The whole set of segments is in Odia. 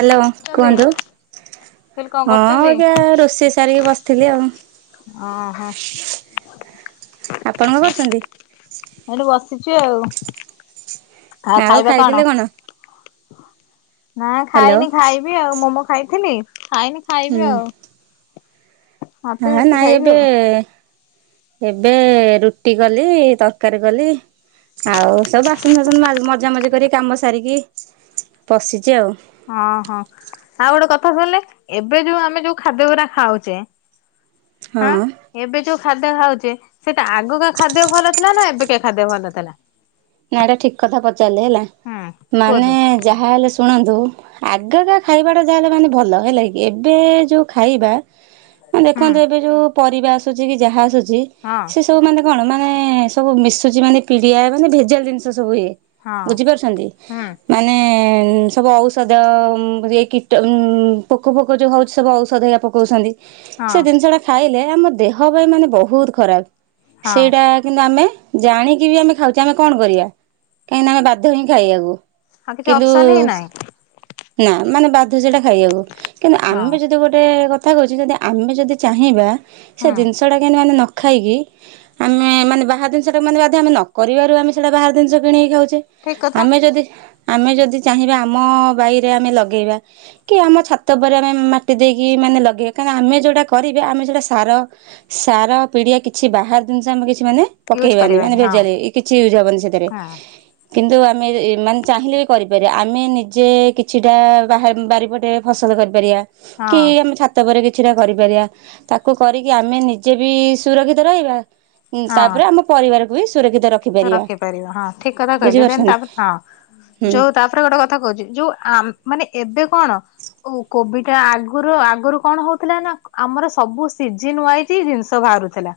ହାଲୋ କରୁଛନ୍ତି କୁହନ୍ତୁ। କହିଲି କଣ ହଁ କରୁଛନ୍ତି? ଅଇକା ରୋଷେଇ ସାରିକି ବସିଥିଲି ଆଉ। ଅଁ ହଁ। ଆପଣ କ କରୁଚନ୍ତି? ଏଇଠି ବସିଚୁ ଆଉ। ଆଉ ଖାଇଥିଲେ କଣ? ନାଁ ହ୍ୟାଲୋ ଖାଇନି ଖାଇବି ଆଉ ମୋମୋ ଖାଇଥିଲି ଖାଇନି ଖାଇବି ଆଉ। ଭାତ ଏ ରୁଟି ନାଇଁ ଖାଇବି ଏବେ ଆଉ ଏବେ ରୁଟି କଲି ତରକାରୀ କଲି। ଆଉ ସବୁ ବାସନ ଫାସନ ମା ମଜା ମଜା କରିକି କାମ ସାରିକି ପଶିଚି ଆଉ। ଅଁ ହଁ ଆଉ ଗୋଟେ କଥା ଶୁଣିଲେ ଏବେ ଯୋଉ ଆମେ ଯୋଉ ଖାଦ୍ୟ ଗୁରା ଖାଉଚେ ହଁ। ଏବେ ଯୋଉ ଖାଦ୍ୟ ଖାଉଚେ ସେଟା ଆଗକା ଖାଦ୍ୟ ଭଲ ଥିଲା ନାଁ ଏବେକା ଖାଦ୍ୟ ଭଲ ଥେଲା? ନାଁ ଏଟା ଠିକ୍ କଥା ପଚାରିଲେ ହେଲା ହୁଁ ମାନେ କୁହନ୍ତୁ ଯାହା ହେଲେ ଶୁଣନ୍ତୁ ଆଗକା ଖାଇବାଟା ଯାହା ହେଲେ ମାନେ ଭଲ ଏବେ ଯୋଉ ଖାଇବା ଉଁ ହୁଁ ଦେଖନ୍ତୁ ଏବେ ଯୋଉ ପରିବା ଆସୁଛି କି ଯାହା ଆସୁଛି ହଁ। ତୁ ମାନେ କଣ ମାନେ ସବୁ ମିଶୁଚି ମାନେ ପିଡ଼ିଆ ମାନେ ଭେଜାଲ୍ ଜିନିଷ ସବୁ ଇଏ। ହଁ ବୁଝିପାରୁଛନ୍ତି? ହୁଁ ମାନେ ସବୁ ଔଷଧ ରି ଏ କିଟ ଉଁ ପୋକ ଫୋକ ଯୋଉ ହଉଛି ସବୁ ଔଷଧ ପକଉଛନ୍ତି ହଁ ସେ ଦିନିଷଟା ଖାଇଲେ ଆମ ଦେହ ପାଇଁ ମାନେ ବହୁତ ଖରାପ। ହଁ। ସେଇଟା କିନ୍ତୁ ଆମେ ଜାଣିକି ବି ଆମେ ଖାଉଚେ ଆମେ କଣ କରିବା କାହିଁକି ନା ଆମେ ବାଧ୍ୟ ହିଁ ଖାଇବାକୁ? ଆଉ କିଛି ଅପସନ୍ ହିଁ ନାହିଁ। ନାଁ ମାନେ ବାଧ୍ୟ ସେଟା ଖାଇବାକୁ କିନ୍ତୁ ହଁ ଆମେ ଯଦି ଗୋଟେ କଥା କହୁଚି ଯଦି ଆମେ ଯଦି ଚାହିଁବା ହୁଁ ସେ ଜିନିଷଟା କେମତି ମାନେ ନ ଖାଇକି ଆମେ ମାନେ ବାହାର ଦିନିଷଟା ମାନେ ବାଧ୍ୟ ଆମେ ନ କରିବାରୁ ଆମେ ସେଟା ବାହାର ଦିନିଷ କିଣିକି ଖାଉଚେ। ଠିକ କଥା ଆମେ ଯଦି ଆମେ ଯଦି ଚାହିଁବା ଆମ ବାଇରେ ଆମେ ଲଗେଇବା। କି ଆମ ଛାତ ଓପରେ ଆମେ ମାଟି ଦେଇକି ମାନେ ଲଗେଇବା କାହିଁ ନା ଆମେ ଯୋଉଟା କରିବା ଆମେ ସେଇଟା ସାର ସାର ପିଡ଼ିଆ କିଛି ବାହାର ଦିନିଷ ଆମେ କିଛି ମାନେ ୟୁଜ ପକେଇବାନି ମାନେ କରିବାନି ହଁ। ଭେଜାରେ ଇଏ କିଛି ୟୁଜ୍ ହବନି ସେଥିରେ। ହଁ କିନ୍ତୁ ଆମେ ଏ ମାନେ ଚାହିଁଲେ ବି କରିପାରିବା ଆମେ ନିଜେ କି ଛିଟା ବାହା ବାରିପଟେ ଫସଲ କରିପାରିବା କି ହଁ ଆମ ଛା ତ ପରେ କିଛିଟା କରିପାରିବା ତାକୁ କରିକି ଆମେ ନିଜେ ବି ସୁରକ୍ଷିତ ରହିବା ଉଁ ତାପରେ ଆମ ପରିବାରକୁ ବି ସୁରକ୍ଷିତ ର ତ ରଖିପାରିବ ହଁ ଠିକ୍ କଥା କହିଲେ ଦେନ୍ ତାକୁ ହଁ ହୁଁ ଯୋଉ ତା ପରେ ଗୋଟେ କଥା କହୁଚି ଯୋଉ ଆ ମାନେ ଏବେ କଣ ଓ କୋବିଟା ଆଗୁରୁ ଆଗୁରୁ କଣ ହୋଉଥିଲା ନାଁ ଆମର ସବୁ ସିଜିନ୍ ୱାଇ ତି ଜିନିଷ ଭାଆରୁଥିଲା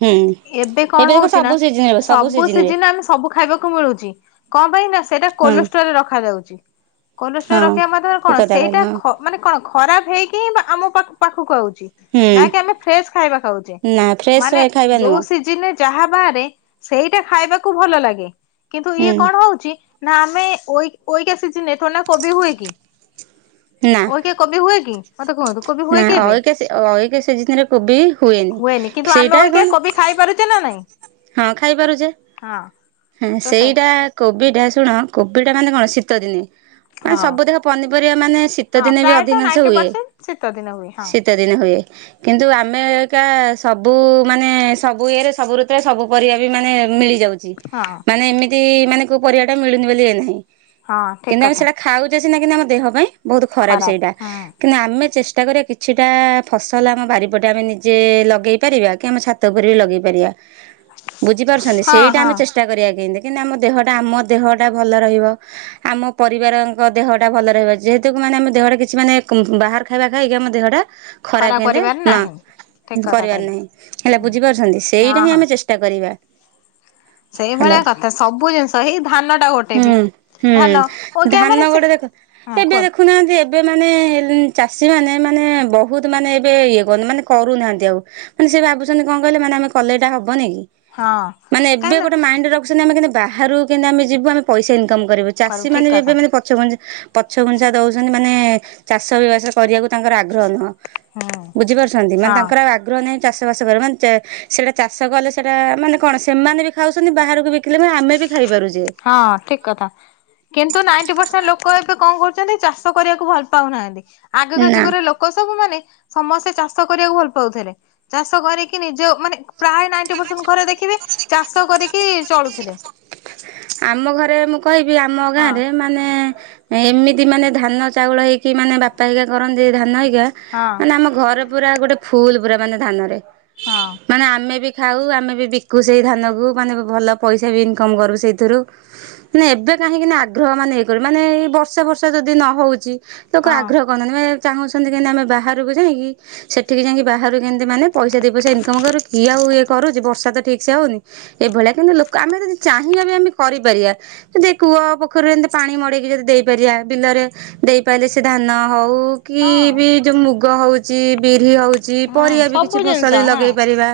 ହୁଁ ଏବେ କଣ ଦେଖ ହଉଚି ନା ସବୁ ସିଜିନରେ ସବୁ ସିଜିନରେ ସିଜିନ୍ ରେ ଆମେ ସବୁ ଖାଇବାକୁ ମିଳୁଚି କଁ ପାଇଁ ନାଁ ସେଇଟା ହଁ କୋଲଷ୍ଟରେ ରଖାଯାଉଚି। କୋଲଷ୍ଟରେ ହଁ ରଖିବା ମାଧ୍ୟରେ ଠିକ କଣ କଥା କହିଲ ସେଇଟା ହଁ ଖ ମାନେ କଣ ଖରାପ ହେଇକି ମ ଆମ ପାଖ୍ ପାଖକୁ ଆଉଚି। ହୁଁ ନାଁ କି ଆମେ ଫ୍ରେଶ୍ ଖାଇବା ଖାଉଚେ ନା ଫ୍ରେଶ ମାନେ ଖାଇବା ଯୋଉ ନୁହଁ ସିଜନ୍ ରେ ଯାହା ବାହାରେ ସେଇଟା ଖାଇବାକୁ ଭଲ ଲାଗେ କିନ୍ତୁ ହୁଁ ଇଏ କଣ ହଉଚି ନାଁ ଆମେ ଓଇ ଓଇକା ସିଜିନ୍ ରେ ଥୋଡ଼ିନା କୋବି ହୁଏ କି? ନାଁ। କିଏ କୋବି ହୁଏ କି ମତେ କୁହନ୍ତୁ। କୋବି ହୁଏ ନାଁ କି ଏବେ ଅଇକା ସେ ଅଇକା ସିଜିନିରେ କୋବି ହୁଏନି ସେଇଟା କଣ ତି ନା ନାଇଁ? ହଁ, ଖାଇପାରୁଛେ। ହଁ। ହଁ, ତ ସେ ସେଇଟା କୋବିଟା ଶୁଣ କୋବିଟା ମାନେ କଣ ଶୀତ ଦିନେ ମାନେ ହଁ। ସବୁ ତିକ ପନିପରିବା ମାନେ ଶୀତ ହଁ ଦିନେ ବି ପ୍ରାୟତଃ ଅଧିକାଂଶ ନାଇଣ୍ଟି ହୁଏ, ପରସେଣ୍ଟ ଶୀତ ଦିନ ହୁଏ ହଁ ଶୀତ ଦିନେ ହୁଏ। କିନ୍ତୁ ଆମେ ଏକା ସବୁ ମାନେ ସବୁ ଇଏରେ ସବୁ ଋତୁରେ ସବୁ ପରିବା ବି ମାନେ ମିଳିଯାଉଛି। ହଁ। ମାନେ ଏମିତି ମାନେ କୋଉ ପରିବାଟା ମିଳୁନି ବୋଲି ଇଏ ନାହିଁ, ହଁ ଠିକ କିନ୍ତୁ ଆମେ କଥା। ସେଟା ଖାଉ ଖାଉଛେ ସିନା କିନ୍ତୁ ଆମ ଦେହ ପାଇଁ ବହୁତ ଖରାପ ସେଇଟା। [inaudible] ଆମେ ଚେଷ୍ଟା କରିବା କିଛିଟା ଫସଲ ଆମ ବାରିପଟେ ଆମେ ନିଜେ ଲଗେଇ ପାରିବା, କି ଆମ ଛା ଛାତ ଉପରେ ବି ଲଗେଇ ପାରିବା। ଆ ବୁଝିପାରୁଛନ୍ତି ସେଇଟା ଆମେ ଚେଷ୍ଟା କରିବା କେମିତି, କେମିତି ଆମ ଦେହଟା ଆମ ଦେହଟା ଭଲ ରହିବ। ଆମ ପରିବାରଙ୍କ ଦେହ ଟା ଭଲ ରହିବ, ଯେହେତୁ କି ମାନେ ଆମ ଦେହରେ କିଛି ମାନେ ବାହାର ଖାଇବା ଖାଇକି ଆମ ଦେହଟା ଖରାପ କେମିତି କରିବାର ନା ନାହିଁ ଠିକ କଥା କରିବାର କହିଲେ। ନାହିଁ, ହେଲା ବୁଝିପାରୁଛନ୍ତି ହଁ ସେଇଟା ହିଁ ଆମେ ଚେଷ୍ ଚେଷ୍ଟା କରିବା। ସେଇ ହ୍ୟାଲୋ ଭଳିଆ କଥା ସବୁ ଜିନିଷ ହେଇ ଧାନ ଟା ଗୋଟେ ବି ହୁଁ ହୁଁ ଧାନ ଓ କିଆ ଧାନ ମାନେ ସେ, ଗୋଟେ ଦେଖ ହଁ ଏବେ କୁହନ୍ତୁ। ଦେଖୁନାହାନ୍ତି ଏବେ ମାନେ ଚାଷୀମାନେ ମାନେ ବହୁତ ମାନେ ଏବେ ଇଏ କରଛନ୍ତି, ମାନେ କରୁନାହାନ୍ତି ଆଉ। ମାନେ ସେ ଭାବୁଛନ୍ତି କଣ କହିଲେ ମାନେ ଆମେ କଲେ ଏଇଟା ହବନି କି, ହଁ ମାନେ କାହିଁକି ଏବେ ଗୋଟେ ମାଇଣ୍ଡ ର ରଖୁଛନ୍ତି ଆମେ କେମିତି ବାହାରୁକୁ କେମିତି ଆମେ ଯିବୁ ଆମେ ପଇସା ଇନକମ କରିବୁ, ନା ଠିକ ଚାଷୀମାନେ ବି ଏବେ କଥା ମାନେ ପ ପଛଘୁଞ୍ଚା ପଛଘୁଞ୍ଚା ଦଉଛନ୍ତି ମାନେ ଚାଷବାସ କରିବାକୁ ତାଙ୍କର ଆଗ୍ରହ ନୁହଁ। ହୁଁ ବୁଝିପାରୁଛନ୍ତି ମାନେ ହଁ ତାଙ୍କର ଆଉ ଆ ଆଗ୍ରହ ନାହିଁ ଚାଷବାସ କରିବାକୁ ମାନେ ଚେ, ସେଟା ଚାଷ କଲେ ସେଟା ମାନେ କଣ ସେମାନେ ବି ଖାଉଛନ୍ତି ବାହାରକୁ ବି ବିକିଲେ ଆମେ ବି ଖାଇପାରୁଛେ। ହଁ, ଠିକ୍ କଥା। କିନ୍ତୁ ନାଇଣ୍ଟି ପରସେଣ୍ଟ ଲୋକ ଏବେ କଣ କରୁଛନ୍ତି ଚାଷ କରିବାକୁ ଭଲ ପାଉନାହାନ୍ତି, ଆଗକା ନା ଯୁଗରେ ଲୋ ଲୋକ ସବୁ ମାନେ ସମସ୍ତେ ଚାଷ କରିବାକୁ ଭଲ ପାଉଥିଲେ। ଚାଷ କରିକି ନିଜ ମାନେ ପ୍ରାୟ ନାଇଟି ପରସେଣ୍ଟ ଘରେ ଦେଖିବେ ଚାଷ କରିକି ଚଳୁଥିଲେ। ଆମ ଘରେ ମୁଁ କହିବି ଆମ ହଁ ଗାଁରେ ମାନେ ଏମିତି ମାନେ ଧାନ ଚାଉଳ ହେଇକି ମାନେ ବାପା ହେରିକା କରନ୍ତି ଧାନ ହେରିକା ହଁ ମାନେ ଆମ ଘର ପୁରା ଗୋଟେ ଫୁଲ୍ ପୁରା ମାନେ ଧାନରେ। ହଁ। ମାନେ ଆମେ ବି ଖାଉ ଆମେ ବି ବିକୁ ସେଇ ଧାନକୁ, ମାନେ ଭଲ ପଇସା ବି ଇନକମ କରୁ ସେଇ ଥିରୁ, ନେ ଏବେ କାହିଁକିନା ଆଗ୍ରହ ମାନେ ହେଇ କରିବ ମାନେ ଏଇ ବର୍ଷା ବର୍ଷା ଯଦି ନ ହଉଛି ଲୋକ ହଁ ଆଗ୍ରହ କରୁନାହାନ୍ତି ମାନେ ଚାହୁଁଛନ୍ତି କେମତି ଆମେ ବାହାରକୁ ଯାଇକି ସେଠିକି ଯାଇଁକି ବାହାରୁ କେମିତି ମାନେ ପଇସା ଦି ପଇସା ଇନକମ୍ କରୁ, କିଏ ଆଉ ଇଏ କରୁଚି ବର୍ଷା ତ ଠିକ୍ ସେ ହଉନି ଏଇଭଳିଆ କିନ୍ତୁ ଲୋକ ଆମେ ଯଦି ଚାହିଁବା ବି ଆମେ କରିପାରିବା। ଯଦି କୂଅ ପୋଖରୀରୁ ଏମିତି ପାଣି ମଡେଇକି ଯଦି ଦେଇପାରିବା ବିଲରେ ଦେଇପାରିଲେ ସେ ଧାନ ହଉ କି ହଁ ବି ଯୋଉ ମୁଗ ହଉଛି ବିରି ହଉ ଚି ହୁଁ ପରିବା ବି ସବୁ କିଛି ଜିନିଷ ଫସଲ ବି ହଁ ଲଗେଇ ପାରିବା।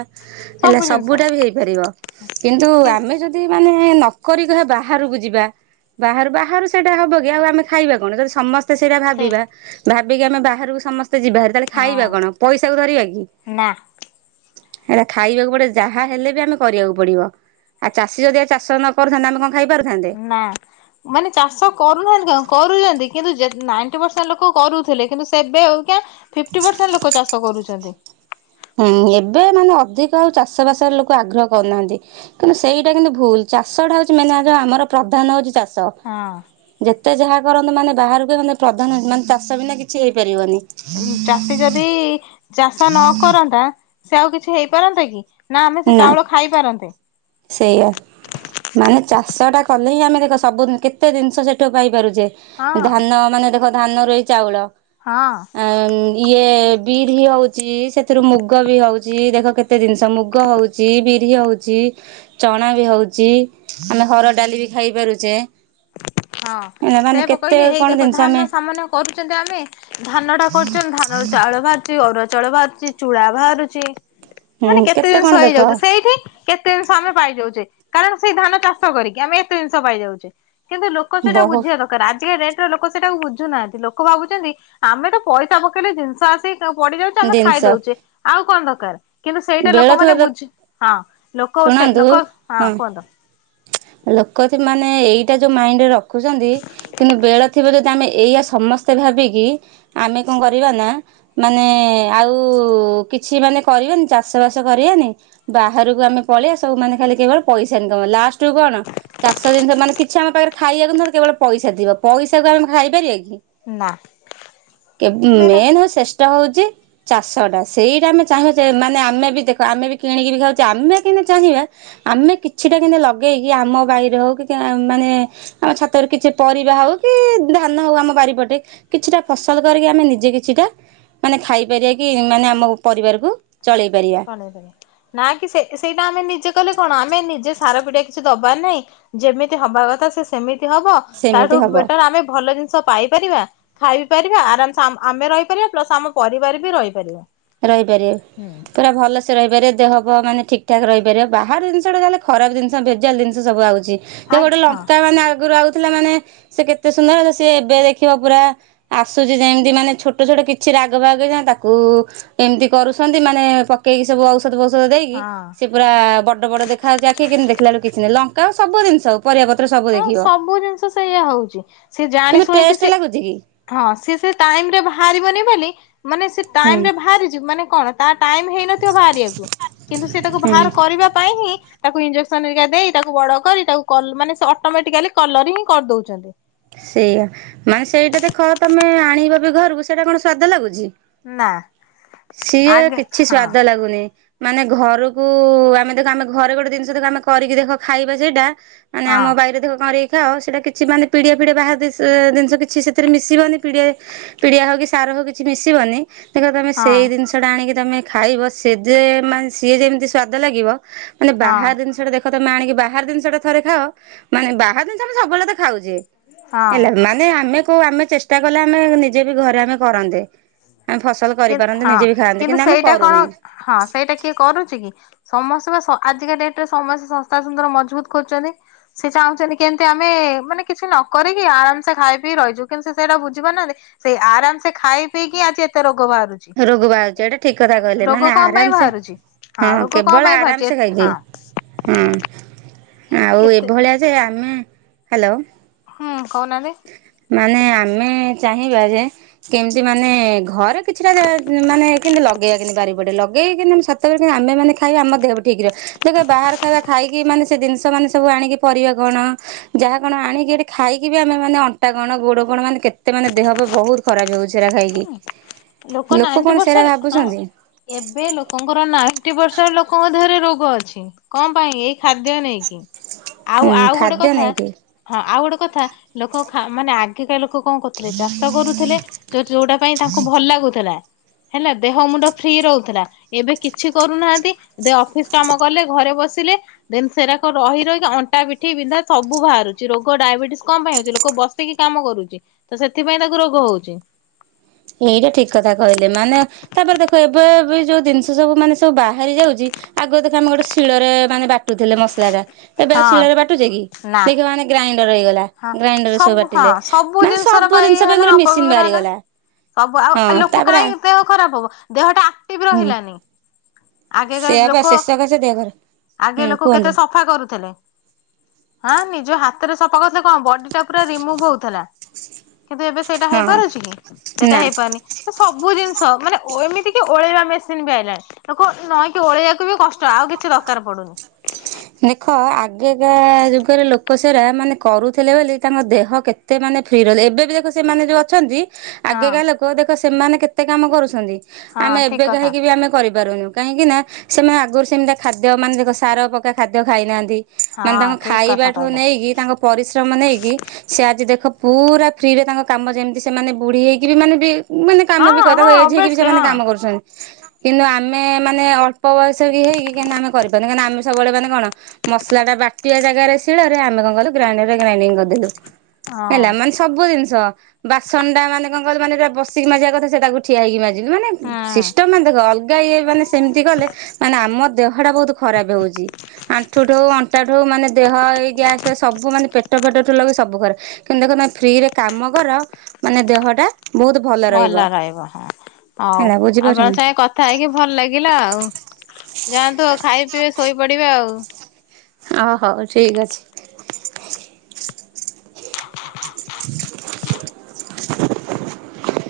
ହେଲା ସବୁ ଜିନିଷ। ସବୁଟା ବି ହେଇପାରିବ କିନ୍ତୁ କି ଆମେ ଯଦି ମାନେ ନ କରି କହିବା ବାହାରକୁ ଯିବା ବାହାରୁ ବାହାରୁ ସେଇଟା ହବ କି ଆଉ ଆମେ ଖାଇବା କଣ ଯଦି ସମ ସ୍ତେ ସେଇଟା ଠିକ ଭାବିବା ଭାବିକି ଆମେ ବାହାରକୁ ସମସ୍ତେ ଯିବା ହାରି ତାହଲେ ଖାଇବା କଣ, ହଁ ପଇସା କୁ ଧରିବା କି? ନା ହେରା ଖାଇବାକୁ ପଡେ ଯାହା ହେଲେ ବି ଆମେ କରିବାକୁ ପଡିବ, ଆ ଚାଷୀ ଯଦି ଚାଷ ନ କରୁଥାନ୍ତେ ଆମେ କଣ ଖାଇପାରୁଥାନ୍ତେ? ନା। ମାନେ ଚାଷ କରୁନାହାନ୍ତି କଣ କରୁଛନ୍ତି କିନ୍ତୁ ଯେ ନାଇଣ୍ଟି ପରସେଣ୍ଟ ଲୋକ କରୁଥିଲେ କିନ୍ତୁ ସେବେ ଆଉ ଆଜ୍ଞା ଫିଫ୍ଟୀ ପରସେଣ୍ଟ ଲୋକ ଚାଷ କରୁଛନ୍ତି। ହୁଁ ଏବେ ମାନେ ଅଧିକ ଆଉ ଚାଷ ବାସରେ ଲୋକ ଆଗ୍ରହ କରୁନାହାନ୍ତି। କିନ୍ତୁ ସେଇଟା କିନ୍ତୁ ଭୁଲ ଚାଷଟା ହଉଛି ମେନ୍ ଆଗେ ଆମର ପ୍ରଧାନ ହଉଛି ଚାଷ। ହଁ। ଯେତେ ଯାହା କରନ୍ତୁ ମାନେ ବାହାରକୁ ମାନେ ପ୍ରଧାନ ମାନେ ଚାଷ ବିନା କିଛି ହେଇପାରିବନି। ଉ ଚାଷୀ ଯଦି ଚାଷ ନ କରନ୍ତା ସେ ଆଉ କିଛି ହେଇପାରନ୍ତା କି। ନା ଆମେ ସେ ଚାଉଳ ଖାଇପାରନ୍ତେ। ସେଇଆ ମାନେ ଚାଷଟା କଲେ ହିଁ ଆମେ ଦେଖ ସବୁ ନ କେତେ ଜିନିଷ ସେଇଠୁ ପାଇପାରୁଛେ। ହଁ ଧାନ ମାନେ ଦେଖ ଧାନ ରୁ ହି ଚାଉଳ। ହଁ। ଆ ଇଏ ବିରି ହଉଛି ସେଥିରୁ ମୁଗ ବି ହଉଛି ଦେଖ କେତ ତେ ଜିନିଷ ମୁଗ ହଉଛି ବିରି ହଉଛି ଚଣା ବି ହଉଛି ଆମେ ହରଡ ଡାଲି ବି ଖାଇ ପାରୁଚେ। ହଁ। ସେୟା ପା କହିଲି ହେଇ କଣ ଦେଖ ଜିନିଷ ଆମେ ଧାନ ସାମାନ୍ୟ କରୁଛନ୍ତି ଆମେ ଧାନ ଟା କରୁଛନ୍ତି ଧାନରୁ ଚାଉଳ ବାହାରୁ ଚି ଅରୁଆ ଚାଉଳ ବାହାରୁଛି ଚୂଡା ବାହାରୁଛି ହୁଁ ମାନେ କେତେ କଣ ଜିନିଷ ଦେଖ ହେଇଯାଉଛି ସେଇଠି କେତେ ଜିନିଷ ଆମେ ପାଇ ଯାଉଛେ କାରଣ ସେଇ ଧାନ ଚାଷ କରିକି ଆମେ ଏତେ ଜିନିଷ ପାଇ ଯାଉଛେ। କିନ୍ତୁ ଲୋକ ସେଇଟା ବୁଝିବା ବହୁତ ଦକା ର ଆଜିକା ଡେଟରେ ଲୋକ ସେଟାକୁ ବୁଝୁନାହାନ୍ତି ଲୋକ ଭାବୁଛନ୍ତି ଆମେ ତ ପଇସା ପକେଇଲେ ଜିନିଷ ଆସି କି ପଡିଯାଉଛି ଆମେ ଖାଇ ଜିନିଷ ଦଉଛେ ଆଉ କଣ ଦରକାର। କିନ୍ତୁ ସେଇଟା ବେଳ ଲୋକମାନେ ଥିବ ବୁଝ ହଁ ଲୋକ ସେ ଶୁଣନ୍ତୁ ଲୋକ ହଁ କୁହନ୍ତୁ। ଲୋକ ଯେ ମାନେ ଏଇଟା ଯୋଉ ମାଇଣ୍ଡରେ ରଖ ଖୁଛନ୍ତି କିନ୍ତୁ ବେଳ ଥିବ ଯଦି ଆମେ ଏଇଆ ସମସ୍ତେ ଭାବିକି ଆମେ କଣ କରିବା ନା ମାନେ ଆଉ କିଛି ମାନେ କରିବାନି ଚାଷ ଷବାସ କରିବାନି ବାହାରକୁ ଆମେ ପଳେଇବା ସବୁ ମନେ ଖାଲି କେବଳ ପଇସା ଇନକମ ଲାଷ୍ଟକୁ କଣ ଚାଷ ଜିନିଷ ମାନେ କିଛି ଆମ ପାଖରେ ଖାଇବାକୁ ନହ କେବଳ ପଇସା ଥିବ ପଇସାକୁ ଆମେ ଖାଇପାରିବା କି? ନା କେ ସେଇଟା ମେନ୍ ହୋଉଛି ସେସ୍ ଷ୍ଟ ହୋଉଛି ଚାଷଟା ସେଇଟା ଆମେ ଚାହିଁବା ଯେ ମାନେ ଆମ ମେ ବି ଦେଖ ଆମେ ବି କିଣିକିରି ଖାଉଛେ ଆମେ କିମିତି ଚାହିଁବା ଆମେ କିଛିଟା କିମିତି ଲଗେଇକି ଆମ ବାଇରେ ହଉ କି ଆ ମାନେ ଆମ ଛାତରେ କିଛି ପରିବା ହଉ କି ଧାନ ହଉ ଆମ ବାରିପଟେ କିଛିଟା ଫସଲ କରିକି ଆମେ ନିଜେ କିଛିଟା ମାନେ ଖାଇପାରିବା କି ମାନେ ଆମ ପରିବାରକୁ ଚଳେଇ ପାରିବା। ନା କି ସେ ସେଇଟା ଆମେ ନିଜେ କଲେ କଣ ଆମେ ନିଜେ ସାର ପିଡିଆ କିଛି ଦବାର ନାହିଁ ଯେମିତି ହବା କଥା ସେ ସେମିତି ହବ ତାଠୁ ସେମିତି ହବ। ବେଟର ଆମେ ଭଲ ଜିନିଷ ପାଇପାରିବା ଖାଇ ପାରିବା ଆରାମସ ଆମ୍ ଆମେ ରହିପାରିବା ପ୍ଲସ ଆମ ପରିବାର ବି ରହିପାରିବା। ରହିପାରିବ ପୁରା ଭଲ ସେ ରହିପାରିବ ଦେହ ପେହ ମାନେ ଠିକ ଠାକ ରହିପାରିବ ବାହାର ଜିନିଷଟା ଯାହେଲେ ଖରାପ ଜିନଷ ଭେଜାଲ ଜିନିଷ ସବୁ ଆଉଚି। ଦେଖ ହଁ ଗୋଟେ ଲଙ୍କା ହଁ ମାନେ ଆଗରୁ ଆଉଥିଲା ମାନେ ସେ କେତେ ସୁନ୍ଦର ସିଏ ଏବେ ଦେଖିବ ପୁରା ଆସୁଛି ଯେମିତି ମାନେ ଛୋଟ ଛୋଟ କିଛି ରାଗ ଫାଗ କିଛି ନା ତାକୁ ଏମିତି କରୁଛନ୍ତି ମାନେ ପକେଇକି ସବୁ ଔଷଧ ଫୌଷଧ ଦେଇକି ସେ ପୁରା ବଡ ବଡ ଦେଖାଯାଉଛି ଆଖି କିି ଦେଖିଲା ବେଳୁ କିଛି ନାହିଁ ଲଙ୍କା ଆ ସବୁ ଜିନିଷ ପରିବା ପତ୍ର ସବ୍ ହଁ ସବୁ ଜିନିଷ ସେ ସେଇଆ ହଉଛି ସିଏ ଜାଣି କିନ୍ତୁ ଶୁଣିକି ଟେଷ୍ଟ ସି ଲାଗୁଛି କି ହଁ ସିଏ ସେ ଟାଇମ ରେ ବାହାରିବନି ବୋଲି ମାନେ ସେ ଟାଇମ ହୁଁ ରେ ବାହାରିଯି ମାନେ କଣ ତା ଟାଇମ ହେଇନଥିବ ବାହାରିବାକୁ କିନ୍ତୁ ସେ ତାକୁ ହୁଁ ବାହାର କରିବା ପାଇଁ ହିଁ ତାକୁ ଇଂଜେକ୍ସନ୍ ହେରିକା ଦେଇ ତାକୁ ବଡ କରି ତାକୁ କଲ୍ ମାନେ ସେ ଅଟ୍ ମେଟିକାଲି କଲର ହିଁ କରିଦଉଛନ୍ତି। ସେଇଆା ମାନେ ସେଇଟା ଦେଖ ତମେ ଆଣିବ ବି ଘରକୁ ସେଇଟା କଣ ସ୍ଵାଦ ଲାଗୁଛି। ନା ସିଏ ଆଗେ କିଛି ହଁ ସ୍ଵାଦ ଲାଗୁନି। ମାନେ ଘରୁକୁ ଆମେ ଦେଖ ଆମେ ଘରେ ଗୋଟେ ଦିନଷ ଦେଖ ଆମେ କରିକି ଦେଖ ଖାଇବା ସେଇଟା ମାନେ ହଁ ଆମ ବାଇରେ ଦେଖ କରିକି ଖାଅ ସେଟା କିଛି ମାନେ ପିଡ଼ିଆ ଫିଡ଼ିଆ ବାହାର ଦିଷ ଅ ଦିନଷ କିଛି ସେଥିରେ ମିଶିବନି ପିଡ଼ିଆ ପିଡିଆ ହୋଉ କି ସାର ହୋଉ କିଛି ମିଶିବନି ଦେଖିବ ତମେ ହଁ ସେଇ ଦିନଷଟା ଆଣିକି ତମେ ଖାଇବ ସେ ଦେ ମାନେ ସିଏ ଯେମତି ସ୍ଵାଦ ଲାଗିବ ମାନେ ବାହାର ହଁ ଦିନଷଟା ଦେଖ ତମେ ଆଣିକି ବାହାର ଦିନଷଟା ଥରେ ଖାଅ ମାନେ ବାହାର ଦିନଷ ଆମେ ସବୁବେଳେ ତ ଖାଉଚେ ହଁ। ହେଲା ମାନେ ଆମେ କୋଉ ଆମେ ଚେଷ୍ଟା କଲେ ଆମେ ନିଜେ ବି ଘରେ ଆମେ କରନ୍ତେ। ଆମେ ଫସଲ କି କରିପାରନ୍ତେ ହଁ ନିଜେ ବି ଖାଆନ୍ତି କିନ୍ତୁ ଆମେ ସେଇଟା କଣ କରୁନେ। ହଁ ସେଇଟା କିଏ କରୁଚି କି? ସମସ୍ତେ ପା ସ ଆଜିକା ଡେଟରେ ସମସ୍ତେ ସସ୍ତା ସୁନ୍ଦର ମଜବୁତ ଖୋଜୁଚନ୍ତି। ସେ ଚାହୁଁଚନ୍ତି କେମତି ଆମେ ମାନେ କିଛି ନ କରିକି ଆରାମ ସେ ଖାଇ ପିଇ ରହିଯିବୁ କିନ୍ତୁ ସେଇଟା ବୁଝି ପାରୁନାହାନ୍ତି ସେଇ ଆରାମ ସେ ଖାଇ ପିଇକି ଆଜି ଏତେ ରୋଗ ବାହାରୁ ରୋଗ ବାହାରୁଚି ଏଇଟା ଠିକ କଥା କହିଲେ ମାନେ କଣ ପାଇଁ ଆରାମସେ ବାହାରୁଛି? ହଁ ରୋଗ କଣ କେବଳ ପାଇଁ ବାହାରୁଛି ଆରାମସେ ଖାଇକି ହଁ ହଁ ଆଉ ଏତେ ଏଭଳିଆ ଯେ ଆମେ ହାଲୋ ହୁଁ କହୁନାହାନ୍ତି। ମାନେ ଆମେ ଚାହିଁବା ଯେ କେମତି ମାନେ ଘ ଏ କିଛିଟା ଯେ ମାନେ କେମତି ଲଗେଇବା କେମତି ବାରି ପଟେ ଲଗେଇକି କେ [unintelligible] ଆମେମାନେ ଖାଇବା ଆମ ଦେହ ହବ ଠିକ ର ଦେଖ ବାହାର ଖାଇବା ଖାଇକି ମାନେ ସେ ଜିନଷ ମାନେ ସବୁ ଆଣିକି ପରିବା କଣ ଯାହା କଣ ଆଣିକି ଏଠି ଖାଇକି ବି ଆମେ ମାନେ ଅଣ୍ଟା କଣ ଗୋଡ କଣ ମାନେ କେତେ ମାନେ ଦେହପାଆ ବୋହୁତ ଖରାପ ହୋଉଚି ସେରା ଖାଇକି ଲୋକ ନାଇଣ୍ଟି କଣ ସେରା ପରସେଣ୍ଟ ହଁ ଭାବୁଛନ୍ତି। ଏବେ ଲୋକଙ୍କର ନାଇଣ୍ଟି ପର୍ସେଣ୍ଟ ଲୋକଙ୍କ ଦେହରେ ରୋଗ ଅଛି। କଣ ପାଇଁ ଏଇ ଖାଦ୍ୟ ନେଇକି ଆଉ ହୁଁ ଆଉ ଗୋଟେ ଖାଦ୍ୟ କଥା ନେଇକି ହଁ ଆଉ ଗୋଟେ କଥା ଲୋକ ଖା ମାନେ ଆଗେକା ଲୋକ କଣ କରୁଥିଲେ ଚାଷ କରୁଥୁଲେ ଯୋଉ ଯୋଉଟା ପାଇଁ ତାଙ୍କୁ ଭଲ ଲାଗୁଥିଲା ହେଲା ଦେହ ମୁଣ୍ଡ ଫ୍ରି ରହୁଥିଲା ଏବେ କିଛି କରୁନାହାନ୍ତି ଦେ ଅଫିସ କାମ କଲେ ଘରେ ବସିଲେ ଦେନ ସେରାକ ରହି ରହିକା ଅଣ୍ଟାି ପିଠି ବିନ୍ଧା ସବୁ ବାହାରୁଚି ରୋଗ ଡାଇବେଟିସ୍ କଣ ପାଇଁ ହୋଉଚି ଲୋକ ବସ୍ ସିକି କାମ କରୁଚି ତ ସେଥିପାଇଁ ତାକୁ ରୋଗ ହୋଉଚି। ଏଇଟା ଠିକ କଥା କହିଲେ ମାନେ ତାପରେ ଦେଖ ଏବେ ବି ଯୋଉ ଜିନଷ ସବୁ ମାନେ ସବୁ ବାହାରି ଯାଉଚି ଆଗ ଦେଖ ଆମେ ଗୋଟେ ଶିଳରେ ମାନେ ବା ଟୁଥୁଲେ ମସଲାଟା ଏବେ ଆଉ ହଁ ଶିଳରେ ବାଟୁଚେ କି ନା ଦେଖିବ ମାନେ ଗ୍ରାଇଣ୍ଡର ହେଇଗଲା ହଁ ଗ୍ରାଇଣ୍ଡରରେ ସବୁ ହଁ ବାଟିଲେ ସବୁ ମାନେ ଜିନିଷର ସବୁ ଜିନଷ ପାଇଁ ହେଲା ଗୁରେ ମେସିନ ଅପବ୍ୟବହାର ହେଲା। ବାହାରିଗଲା। ସବୁ ଆଉ ଆଉ ହଁ ଲୋକ ତାପରେ କାହିଁ ଦେହ ଖରାପ ହବ ଦେହଟା ଆକ୍ଟିଭ ହୁଁ ରହିଲାନି। ଆଗେକା ସେଆ ବା ଲୋକ ଶେଷ କଥା ଦେହ ଖରାପ ଆଗେ ହୁଁ ଲୋକ କେତେ କୁହନ୍ତୁ ସଫା କରୁଥିଲେ ହଁ ନିଜ ହାତରେ ସଫା କରୁଥିଲେ କଣ ବଡିଟା ପୁରା ରିମୁଭ୍ ହୋଉଥଲା। କିନ୍ତୁ ଏବେ ସେଇଟା ହଁ ହେଇପାରୁଚି କି ସେଇଟା ନା ହେଇପାରୁନି। ତ ସବୁ ଜିନିଷ ମାନେ ଓ ଏମିତି କି ଓଳେଇବା ମେସିନ ବି ଆଇଲାଣି। ଲୋକ ନଇଁକି ଓଳେଇବାକୁ ବି କଷ୍ଟ ଆଉ କିଛି ଦରକାର ପଡୁନି। ଦେଖ ଆଗେକା ଯୁଗରେ ଲୋକ ସେରା ମାନେ କରୁଥିଲେ ବୋଲି ତାଙ୍କ ଦେହ କେ ତେ ମାନେେ ଫ୍ରି ରହିଲେ ଏବେ ବି ଦେଖ ସେମାନେ ଯୋଉ ଅଛନ୍ତି ହଁ ଆଗେକା ଲୋକ ଦେଖ ସେମାନେ କେତେ କାମ କରୁଛନ୍ତି ହଁ ଆମେ ଠିକ ଏବେକା କଥା ହେଇକି ବି ଆମେ କରିପାରୁନୁ। କାହିଁକିନା ସେମାନେ ଆଗରୁ ସେମିତିଆ ଖାଦ୍ୟ ମାନେ ଦେଖ ସାର ପକା ଖାଦ୍ୟ ଖାଇନାହାନ୍ତି ମାନେ ତାଙ୍କ ହଁ ଠିକ କଥା ଖାଇବାଠୁ କହିଲେ। ନେଇକି ତାଙ୍କ ପରିଶ୍ରମ ନେଇକି ସେ ଆଜି ଦେଖ ପୁରା ଫ୍ରିରେ ତାଙ୍କ କାମ ଯେମତି ସେମାନେ ବୁଢୀ ହେଇକି ବି ମାନେ ବି ମାନେ କାମ ବି ହଁ କ ହଁ ତାଙ୍କ ଏଜ ହେଇକି ବି ଅଭିଅସଲି ସେମାନେ ହଁ କାମ କରୁଛନ୍ତି କିନ୍ତୁ ଆମେ ମାନେ ଅ ଳ୍ପ ବୟସ ବି ହେଇକି କିନ୍ତୁ ଆମେ କରିପାରୁନେ କାଁଇକି ନା ଆମେ ସବୁବେଳେ ମାନେ କଣ ମସଲାଟା ବାଟିବା ଜାଗାରେ ଶିଳରେ ଆମେ କଣ କଲୁ ଗ୍ରାଇଣ୍ଡରରେ ଗ୍ରାଇଡିଂ କରିଦେଲୁ। ହଁ ହେଲା ମାନେ ସବୁ ଜିନିଷ ବାସନଟା ମାନେ କଣ କହିଲ ମାନେ ଏଟା ବସିକି ମାଜିବା କଥା ସେ ତାକୁ ଠିଆ ହେଇକି ମା ଜିଲୁ ମାନେ ହୁଁ ସିଷ୍ଟମ ମାନେ ଦେଖ ଅଲଗା ଇଏ ମାନେ ସେମତି କଲେ ମାନେ ଆମ ଦେହଟା ବୋହୁତୁ ଖରାପ ହୋଉଚ ଆଣ୍ଠୁଠୁ ଅଣ୍ଟାଠୁ ମାନେ ଦେହ ଏଇ ଗ୍ୟାସ ଫ୍ୟାସ୍ ସବୁ ମାନେ ପେଟ ଫେଟଠୁ ଲାଗେଇ ସବୁ ଘରେ କିନ୍ତୁ ଦେଖ ତମେ ଫ୍ରିରେ କାମ କର ମାନେ ଦେହଟା ବହୁତ୍ ଭଲ ରହିବ ହଁ ହଉ ହେଲା ଆପଣଙ୍କ ବୁଝିପାରୁଛନ୍ତି ସାଙ୍ଗେ କ ଥାଇକି ଭଲ ଲାଗିଲା ଆଉ ଯାଆନ୍ତୁ ଆଉ ଖାଇ ପିଇ ଶୋଇପଡିବେ ଆଉ। ଓ ହଉ ଠିକ୍ ଅଛି। [inaudible]